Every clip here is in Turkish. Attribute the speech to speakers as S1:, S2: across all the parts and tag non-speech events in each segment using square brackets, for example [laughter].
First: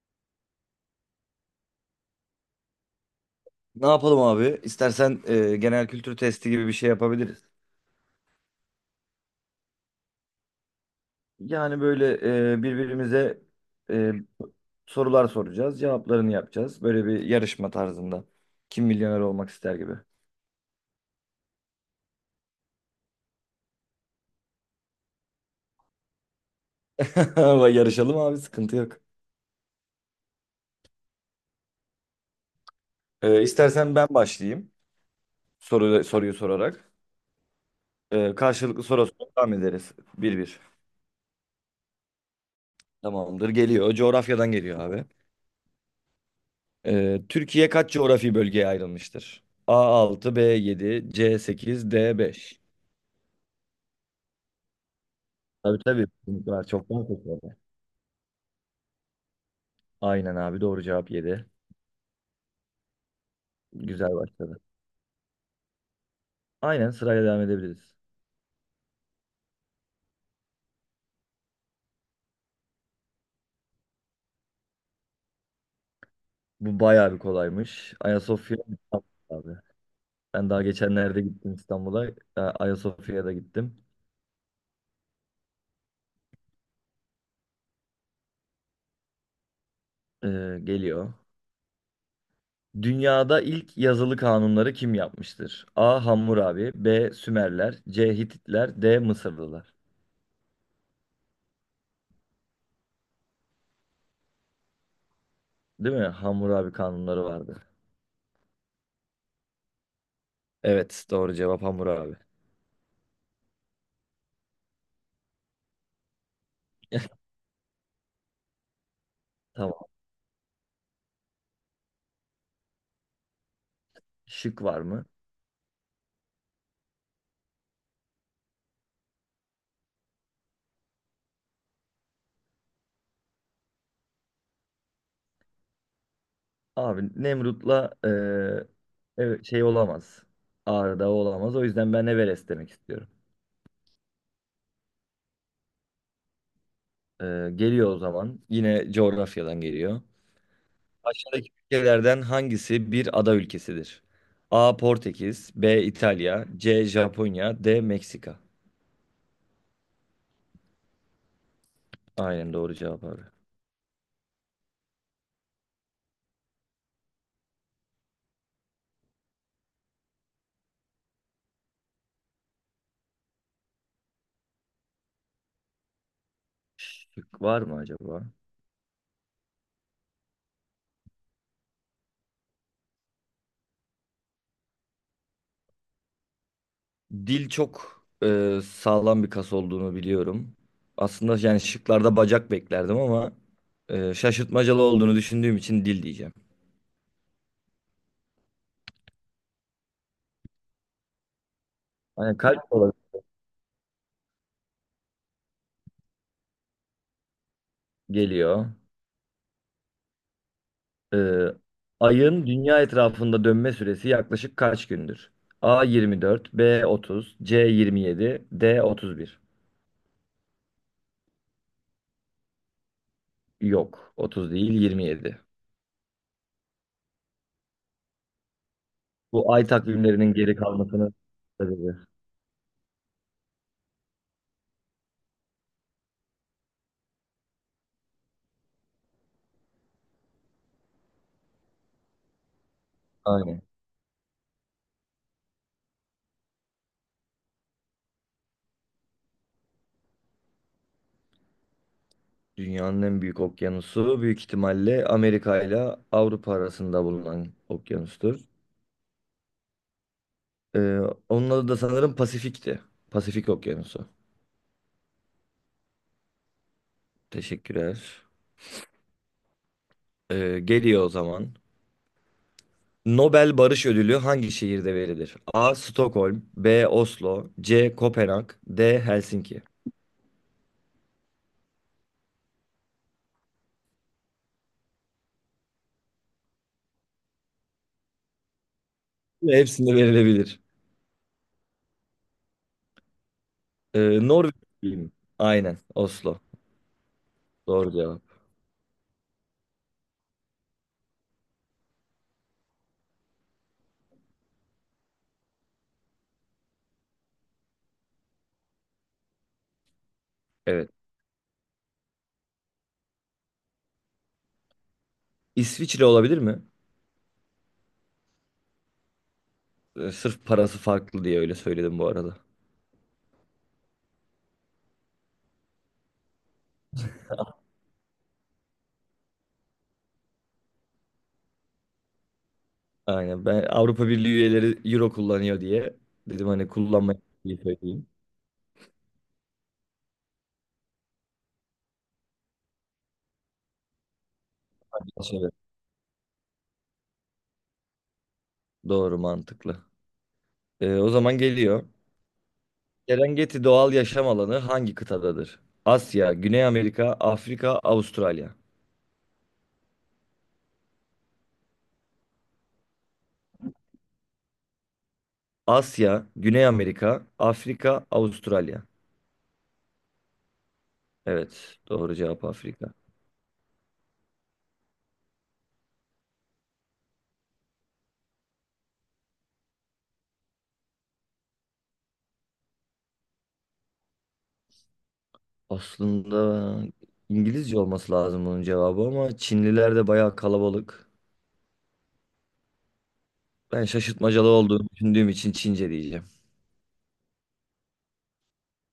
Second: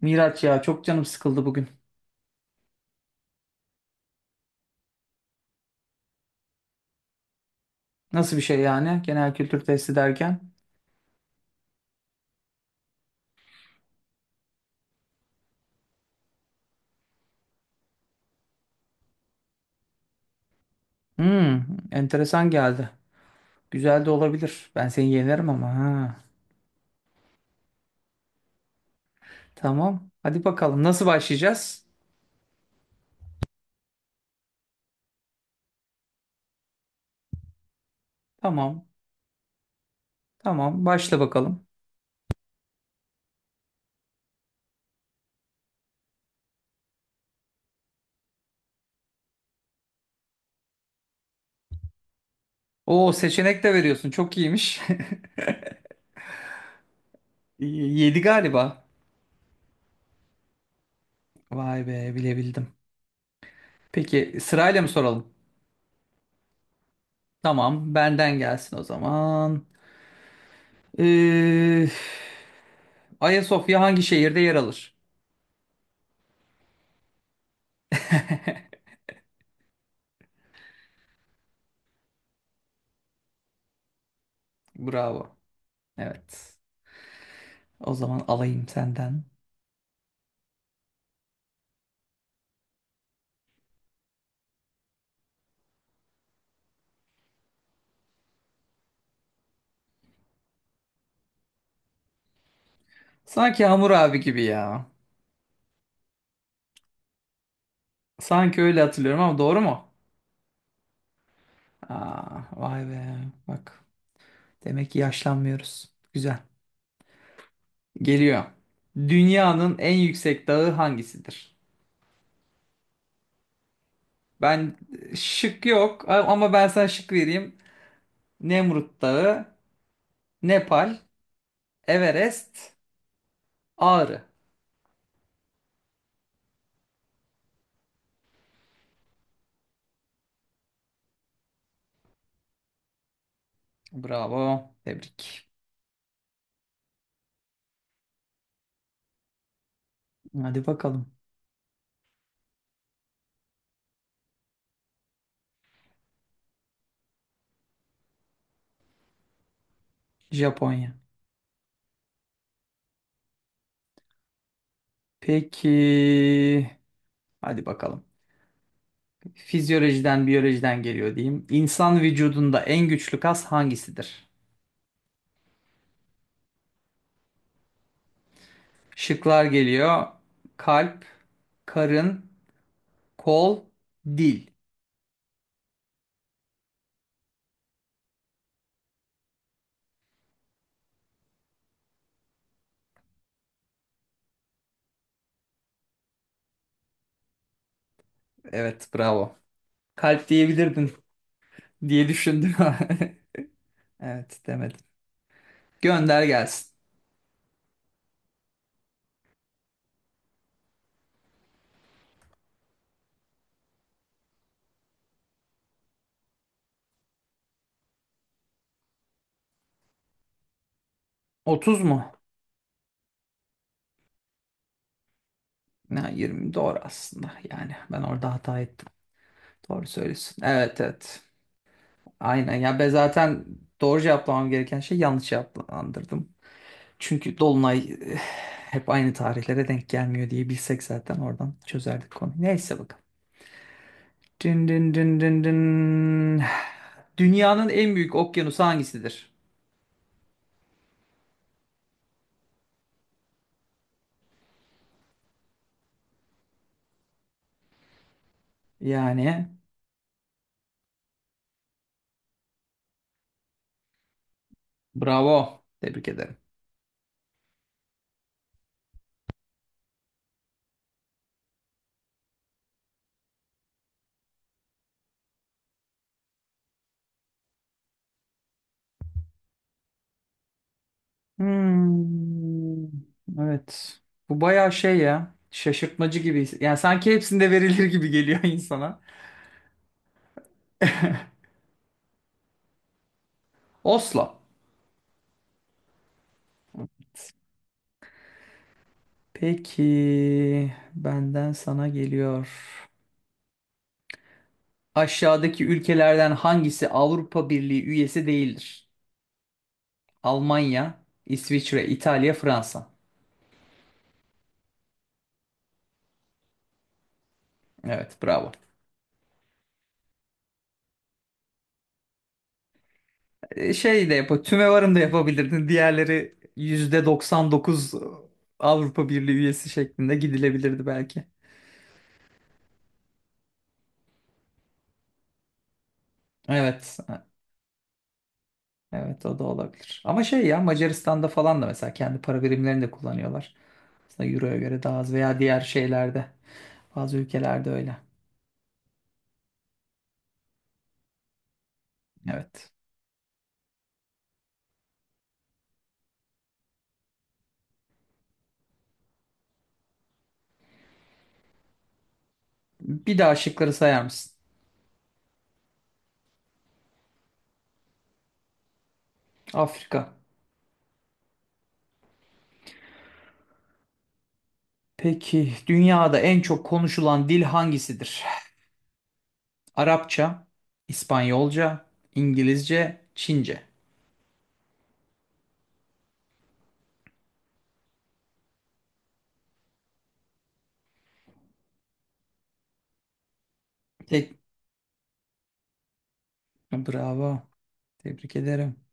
S1: Miraç ya, çok canım sıkıldı bugün.
S2: Ne yapalım abi? İstersen genel kültür testi gibi bir şey yapabiliriz.
S1: Nasıl bir şey yani, genel kültür testi derken?
S2: Yani böyle birbirimize e, sorular soracağız, cevaplarını yapacağız. Böyle bir yarışma tarzında. Kim milyoner olmak ister gibi.
S1: Hmm, enteresan geldi. Güzel de olabilir. Ben seni yenerim ama ha.
S2: [laughs] Ama yarışalım abi, sıkıntı yok.
S1: Tamam. Hadi bakalım, nasıl başlayacağız?
S2: İstersen ben başlayayım soruyu sorarak. Karşılıklı
S1: Tamam.
S2: soru devam ederiz. Bir bir.
S1: Tamam, başla bakalım.
S2: Tamamdır, geliyor. Coğrafyadan geliyor abi. Türkiye kaç coğrafi bölgeye ayrılmıştır? A altı, B yedi, C sekiz, D beş.
S1: Oo, seçenek de veriyorsun. Çok iyiymiş.
S2: Tabii tabii, kesinlikle var. Çoktan seçildi.
S1: [laughs] 7 galiba.
S2: Aynen abi, doğru cevap yedi.
S1: Vay be, bilebildim.
S2: Güzel
S1: Peki
S2: başladı.
S1: sırayla mı soralım?
S2: Aynen, sırayla devam
S1: Tamam,
S2: edebiliriz.
S1: benden gelsin o zaman. Ee, Ayasofya hangi şehirde yer alır?
S2: Bu bayağı bir kolaymış. Ayasofya
S1: [laughs]
S2: İstanbul abi. Ben daha geçenlerde gittim İstanbul'a. Ayasofya'ya da gittim.
S1: Bravo. Evet. O zaman alayım senden.
S2: Geliyor. Dünyada ilk yazılı kanunları kim yapmıştır? A. Hammurabi, B. Sümerler, C. Hititler, D. Mısırlılar.
S1: Sanki Hamur abi gibi ya.
S2: Değil mi? Hammurabi kanunları vardı.
S1: Sanki öyle hatırlıyorum ama doğru mu?
S2: Evet, doğru cevap Hammurabi.
S1: Aa, vay be. Bak. Demek ki yaşlanmıyoruz. Güzel.
S2: [laughs]
S1: Geliyor. Dünyanın
S2: Tamam.
S1: en yüksek dağı hangisidir?
S2: Şık
S1: Ben
S2: var mı?
S1: şık yok ama ben sana şık vereyim. Nemrut Dağı, Nepal, Everest, Ağrı.
S2: Abi Nemrut'la evet, şey olamaz. Ağrı'da olamaz. O yüzden ben Everest demek istiyorum.
S1: Bravo. Tebrik.
S2: Geliyor o zaman. Yine coğrafyadan geliyor.
S1: Hadi bakalım.
S2: Aşağıdaki ülkelerden hangisi bir ada ülkesidir? A. Portekiz, B. İtalya, C. Japonya, D. Meksika.
S1: Japonya.
S2: Aynen, doğru cevap abi.
S1: Peki. Hadi bakalım. Fizyolojiden, biyolojiden geliyor diyeyim. İnsan vücudunda en güçlü kas hangisidir?
S2: Şık var mı acaba?
S1: Şıklar geliyor. Kalp, karın, kol, dil.
S2: Dil çok sağlam bir kas olduğunu biliyorum. Aslında yani şıklarda bacak beklerdim ama şaşırtmacalı olduğunu düşündüğüm için dil diyeceğim.
S1: Evet, bravo. Kalp diyebilirdin diye
S2: Hani
S1: düşündüm.
S2: kalp olarak
S1: [laughs] Evet, demedim. Gönder gelsin.
S2: geliyor. Ee, Ayın dünya etrafında dönme süresi yaklaşık kaç gündür? A 24, B 30, C 27, D 31.
S1: 30 mu?
S2: Yok, 30 değil 27.
S1: Ya, 20 doğru aslında. Yani ben orada hata ettim.
S2: Bu ay
S1: Doğru
S2: takvimlerinin
S1: söylüyorsun.
S2: geri
S1: Evet,
S2: kalmasının
S1: evet.
S2: sebebi.
S1: Aynen. Ya ben zaten doğru cevaplamam gereken şey yanlış cevaplandırdım. Çünkü Dolunay hep aynı tarihlere denk gelmiyor diye bilsek zaten oradan çözerdik konuyu. Neyse, bakalım.
S2: Aynen.
S1: Dın dın dın dın dın. Dünyanın en büyük okyanusu hangisidir?
S2: Dünyanın en büyük okyanusu büyük ihtimalle Amerika ile Avrupa arasında bulunan okyanustur.
S1: Yani
S2: Ee, Onun adı da sanırım Pasifik'ti. Pasifik Okyanusu.
S1: bravo. Tebrik ederim.
S2: Teşekkürler. Geliyor o zaman. Nobel Barış Ödülü hangi şehirde verilir? A. Stockholm, B. Oslo, C. Kopenhag, D. Helsinki.
S1: Hmm, evet. Bu bayağı şey ya. Şaşırtmacı gibi. Yani sanki hepsinde verilir gibi geliyor insana.
S2: Ve hepsinde verilebilir.
S1: Oslo.
S2: Norveç mi? Aynen, Oslo. Doğru cevap.
S1: Peki benden sana geliyor. Aşağıdaki ülkelerden hangisi Avrupa Birliği üyesi değildir?
S2: Evet.
S1: Almanya, İsviçre, İtalya, Fransa.
S2: İsviçre olabilir mi?
S1: Evet, bravo.
S2: Sırf parası farklı diye öyle söyledim bu arada.
S1: Şey de yap, tümevarım da yapabilirdin. Diğerleri %99 Avrupa Birliği üyesi şeklinde gidilebilirdi belki.
S2: Aynen, ben Avrupa Birliği üyeleri Euro kullanıyor diye dedim, hani
S1: Evet,
S2: kullanmayı söyleyeyim.
S1: evet, o da olabilir. Ama şey ya, Macaristan'da falan da mesela kendi para birimlerini de kullanıyorlar. Aslında Euro'ya göre daha az veya
S2: Evet,
S1: diğer şeylerde, bazı ülkelerde öyle.
S2: doğru, mantıklı. O zaman geliyor.
S1: Evet.
S2: Serengeti doğal yaşam alanı hangi kıtadadır? Asya, Güney Amerika, Afrika, Avustralya.
S1: Bir daha şıkları sayar mısın?
S2: Asya, Güney Amerika, Afrika, Avustralya.
S1: Afrika.
S2: Evet, doğru cevap Afrika.
S1: Peki dünyada en çok konuşulan dil hangisidir? Arapça, İspanyolca, İngilizce, Çince.
S2: Aslında İngilizce olması lazım bunun cevabı ama Çinliler de bayağı kalabalık. Ben
S1: Tek
S2: şaşırtmacalı olduğunu düşündüğüm için Çince diyeceğim.
S1: bravo. Tebrik ederim.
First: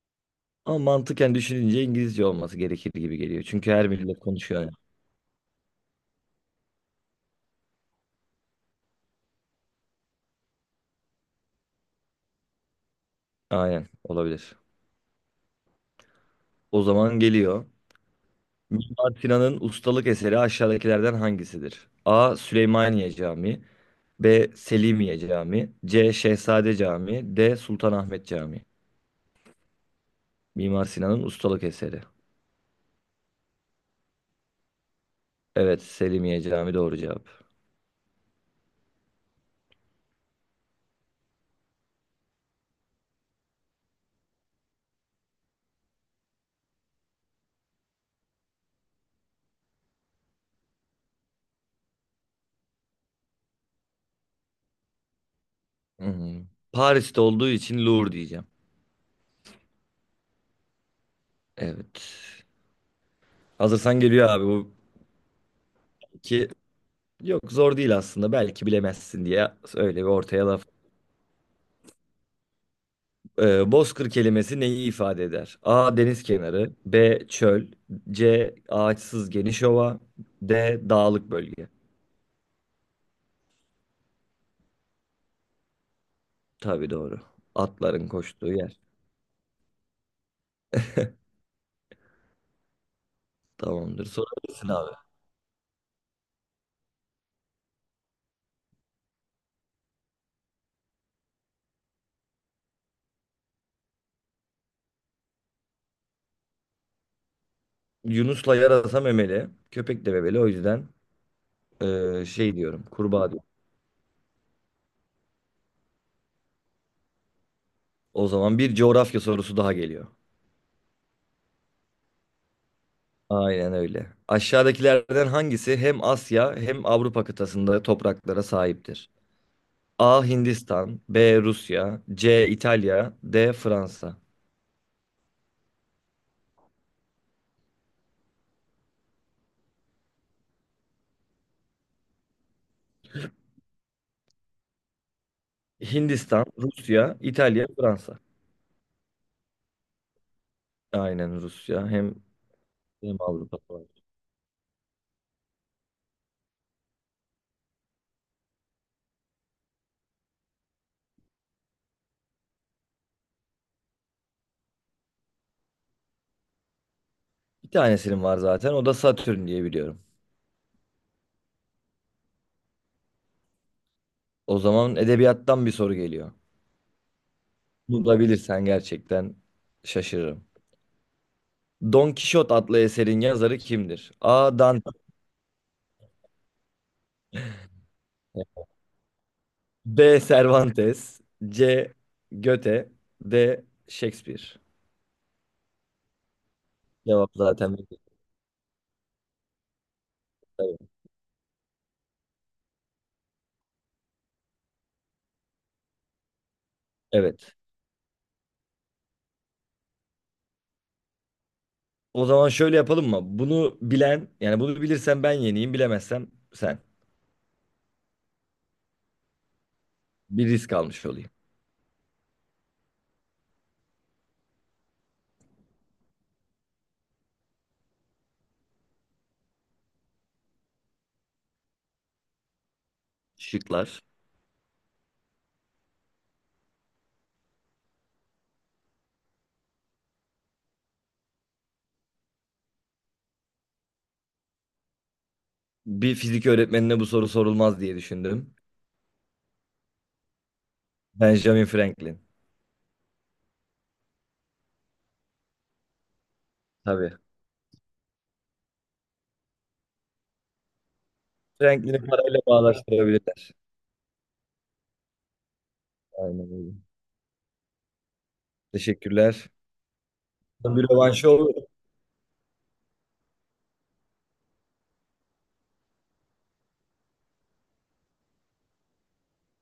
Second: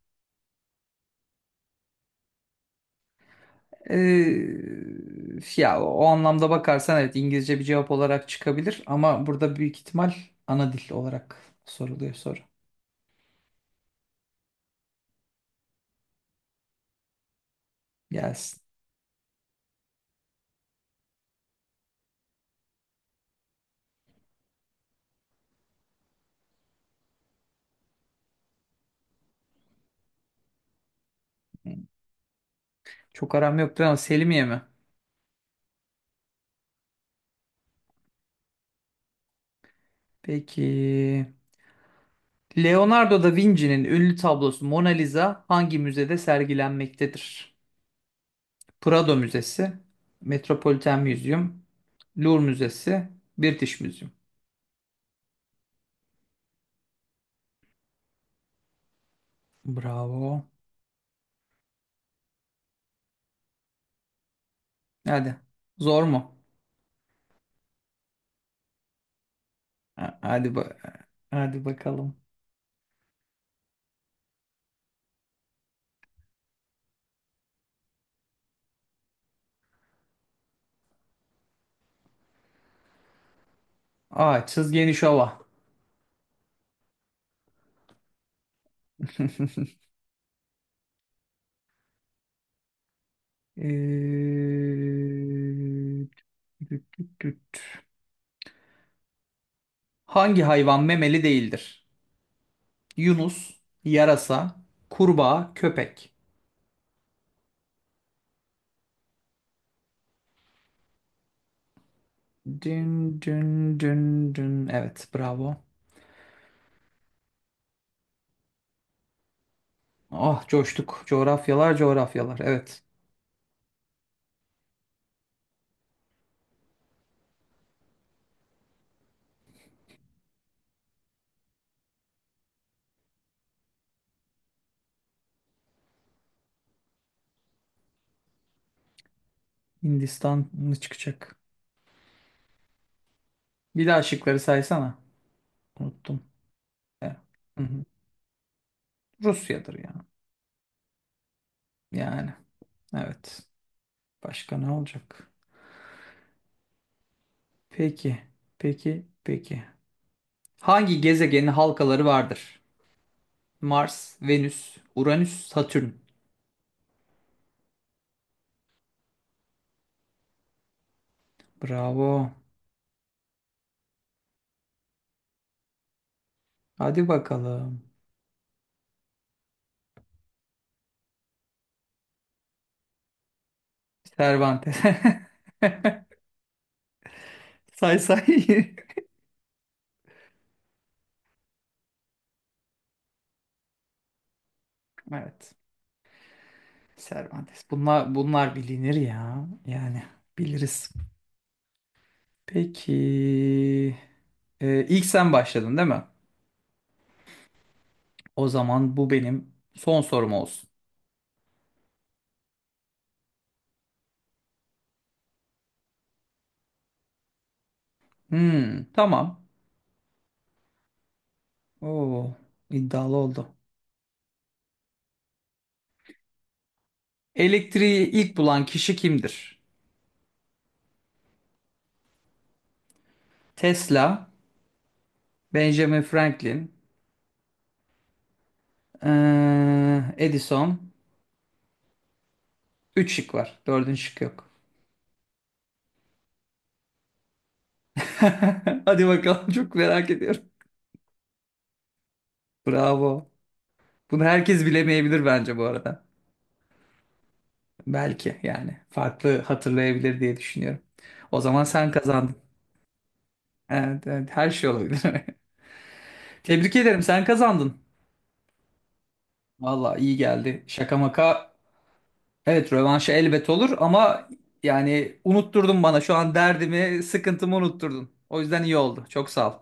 S2: Ama mantıken düşününce İngilizce olması gerekir gibi geliyor. Çünkü her millet konuşuyor yani.
S1: Ya o anlamda bakarsan evet, İngilizce bir cevap olarak çıkabilir ama burada büyük ihtimal ana dil olarak soruluyor soru.
S2: Aynen, olabilir. O zaman geliyor.
S1: Gelsin.
S2: Mimar Sinan'ın ustalık eseri aşağıdakilerden hangisidir? A. Süleymaniye Camii, B. Selimiye Camii, C. Şehzade Camii, D. Sultanahmet Camii. Mimar Sinan'ın ustalık eseri.
S1: Çok aram yoktur ama Selimiye mi?
S2: Evet, Selimiye Camii doğru cevap.
S1: Peki. Leonardo da Vinci'nin ünlü tablosu Mona Lisa hangi müzede sergilenmektedir? Prado Müzesi, Metropolitan Museum, Louvre Müzesi, British Museum.
S2: Hmm. Paris'te olduğu için Louvre diyeceğim.
S1: Bravo.
S2: Evet. Hazırsan geliyor abi bu
S1: Hadi. Zor mu?
S2: iki. Yok, zor değil aslında. Belki bilemezsin diye öyle bir
S1: Ha-
S2: ortaya
S1: Hadi
S2: laf.
S1: ba hadi bakalım.
S2: Bozkır kelimesi neyi ifade eder? A. Deniz kenarı. B. Çöl. C. Ağaçsız geniş ova. D. Dağlık bölge.
S1: Aa, çiz geniş ova.
S2: Tabii, doğru. Atların koştuğu yer.
S1: [laughs]
S2: Tamamdır.
S1: Ee,
S2: Sorabilirsin abi.
S1: tüt tüt tüt. Hangi hayvan memeli değildir? Yunus, yarasa, kurbağa, köpek.
S2: Yunus'la yarasa memeli. Köpek de memeli. O yüzden şey diyorum.
S1: Dün
S2: Kurbağa diyorum.
S1: dün dün dün. Evet, bravo.
S2: O zaman bir coğrafya sorusu daha geliyor.
S1: Ah, coştuk. Coğrafyalar, coğrafyalar. Evet.
S2: Aynen öyle. Aşağıdakilerden hangisi hem Asya hem Avrupa kıtasında topraklara sahiptir? A. Hindistan, B. Rusya, C. İtalya, D. Fransa.
S1: Hindistan mı çıkacak? Bir daha şıkları saysana. Unuttum.
S2: Hindistan, Rusya,
S1: Ya. Hı
S2: İtalya,
S1: hı.
S2: Fransa.
S1: Rusya'dır ya.
S2: Aynen, Rusya.
S1: Yani.
S2: Hem
S1: Evet.
S2: Avrupa var.
S1: Başka ne olacak? Peki. Peki. Peki. Hangi gezegenin halkaları vardır? Mars, Venüs, Uranüs, Satürn.
S2: Bir tanesinin var zaten. O da Satürn diye biliyorum.
S1: Bravo.
S2: O zaman edebiyattan bir soru geliyor.
S1: Hadi bakalım.
S2: Bunu da bilirsen gerçekten şaşırırım. Don Kişot adlı eserin yazarı kimdir? A.
S1: Cervantes.
S2: Dante,
S1: [laughs] Say say.
S2: B. Cervantes, C. Goethe, D. Shakespeare.
S1: Evet.
S2: Cevap
S1: Cervantes.
S2: zaten belli.
S1: Bunlar bilinir ya. Yani biliriz. Peki. İlk sen başladın değil mi?
S2: Evet.
S1: O zaman bu benim son sorum olsun.
S2: O zaman şöyle yapalım mı? Bunu bilen, yani bunu bilirsen ben yeneyim, bilemezsem sen.
S1: Hmm, tamam.
S2: Bir risk almış olayım.
S1: Oo, iddialı oldu. Elektriği ilk bulan kişi kimdir?
S2: Şıklar.
S1: Tesla, Benjamin Franklin, Edison. Üç şık var. Dördüncü şık yok.
S2: Bir fizik öğretmenine bu soru sorulmaz diye düşündüm.
S1: [laughs] Hadi bakalım, çok merak ediyorum.
S2: Benjamin Franklin.
S1: Bravo. Bunu herkes bilemeyebilir bence bu arada.
S2: Tabii.
S1: Belki yani farklı hatırlayabilir diye düşünüyorum. O zaman sen
S2: Franklin'i
S1: kazandın.
S2: parayla bağdaştırabilirler.
S1: Evet, evet, her şey olabilir. [laughs]
S2: Aynen öyle.
S1: Tebrik ederim, sen kazandın.
S2: Teşekkürler.
S1: Valla iyi geldi.
S2: Bir
S1: Şaka
S2: rövanşı
S1: maka.
S2: olur.
S1: Evet, rövanşı elbet olur ama yani unutturdun bana şu an derdimi, sıkıntımı unutturdun. O yüzden iyi oldu. Çok sağ ol.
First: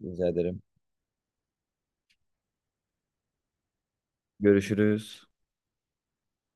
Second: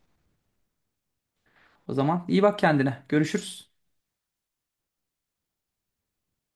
S2: Rica ederim.
S1: O zaman iyi bak kendine. Görüşürüz.
S2: Görüşürüz.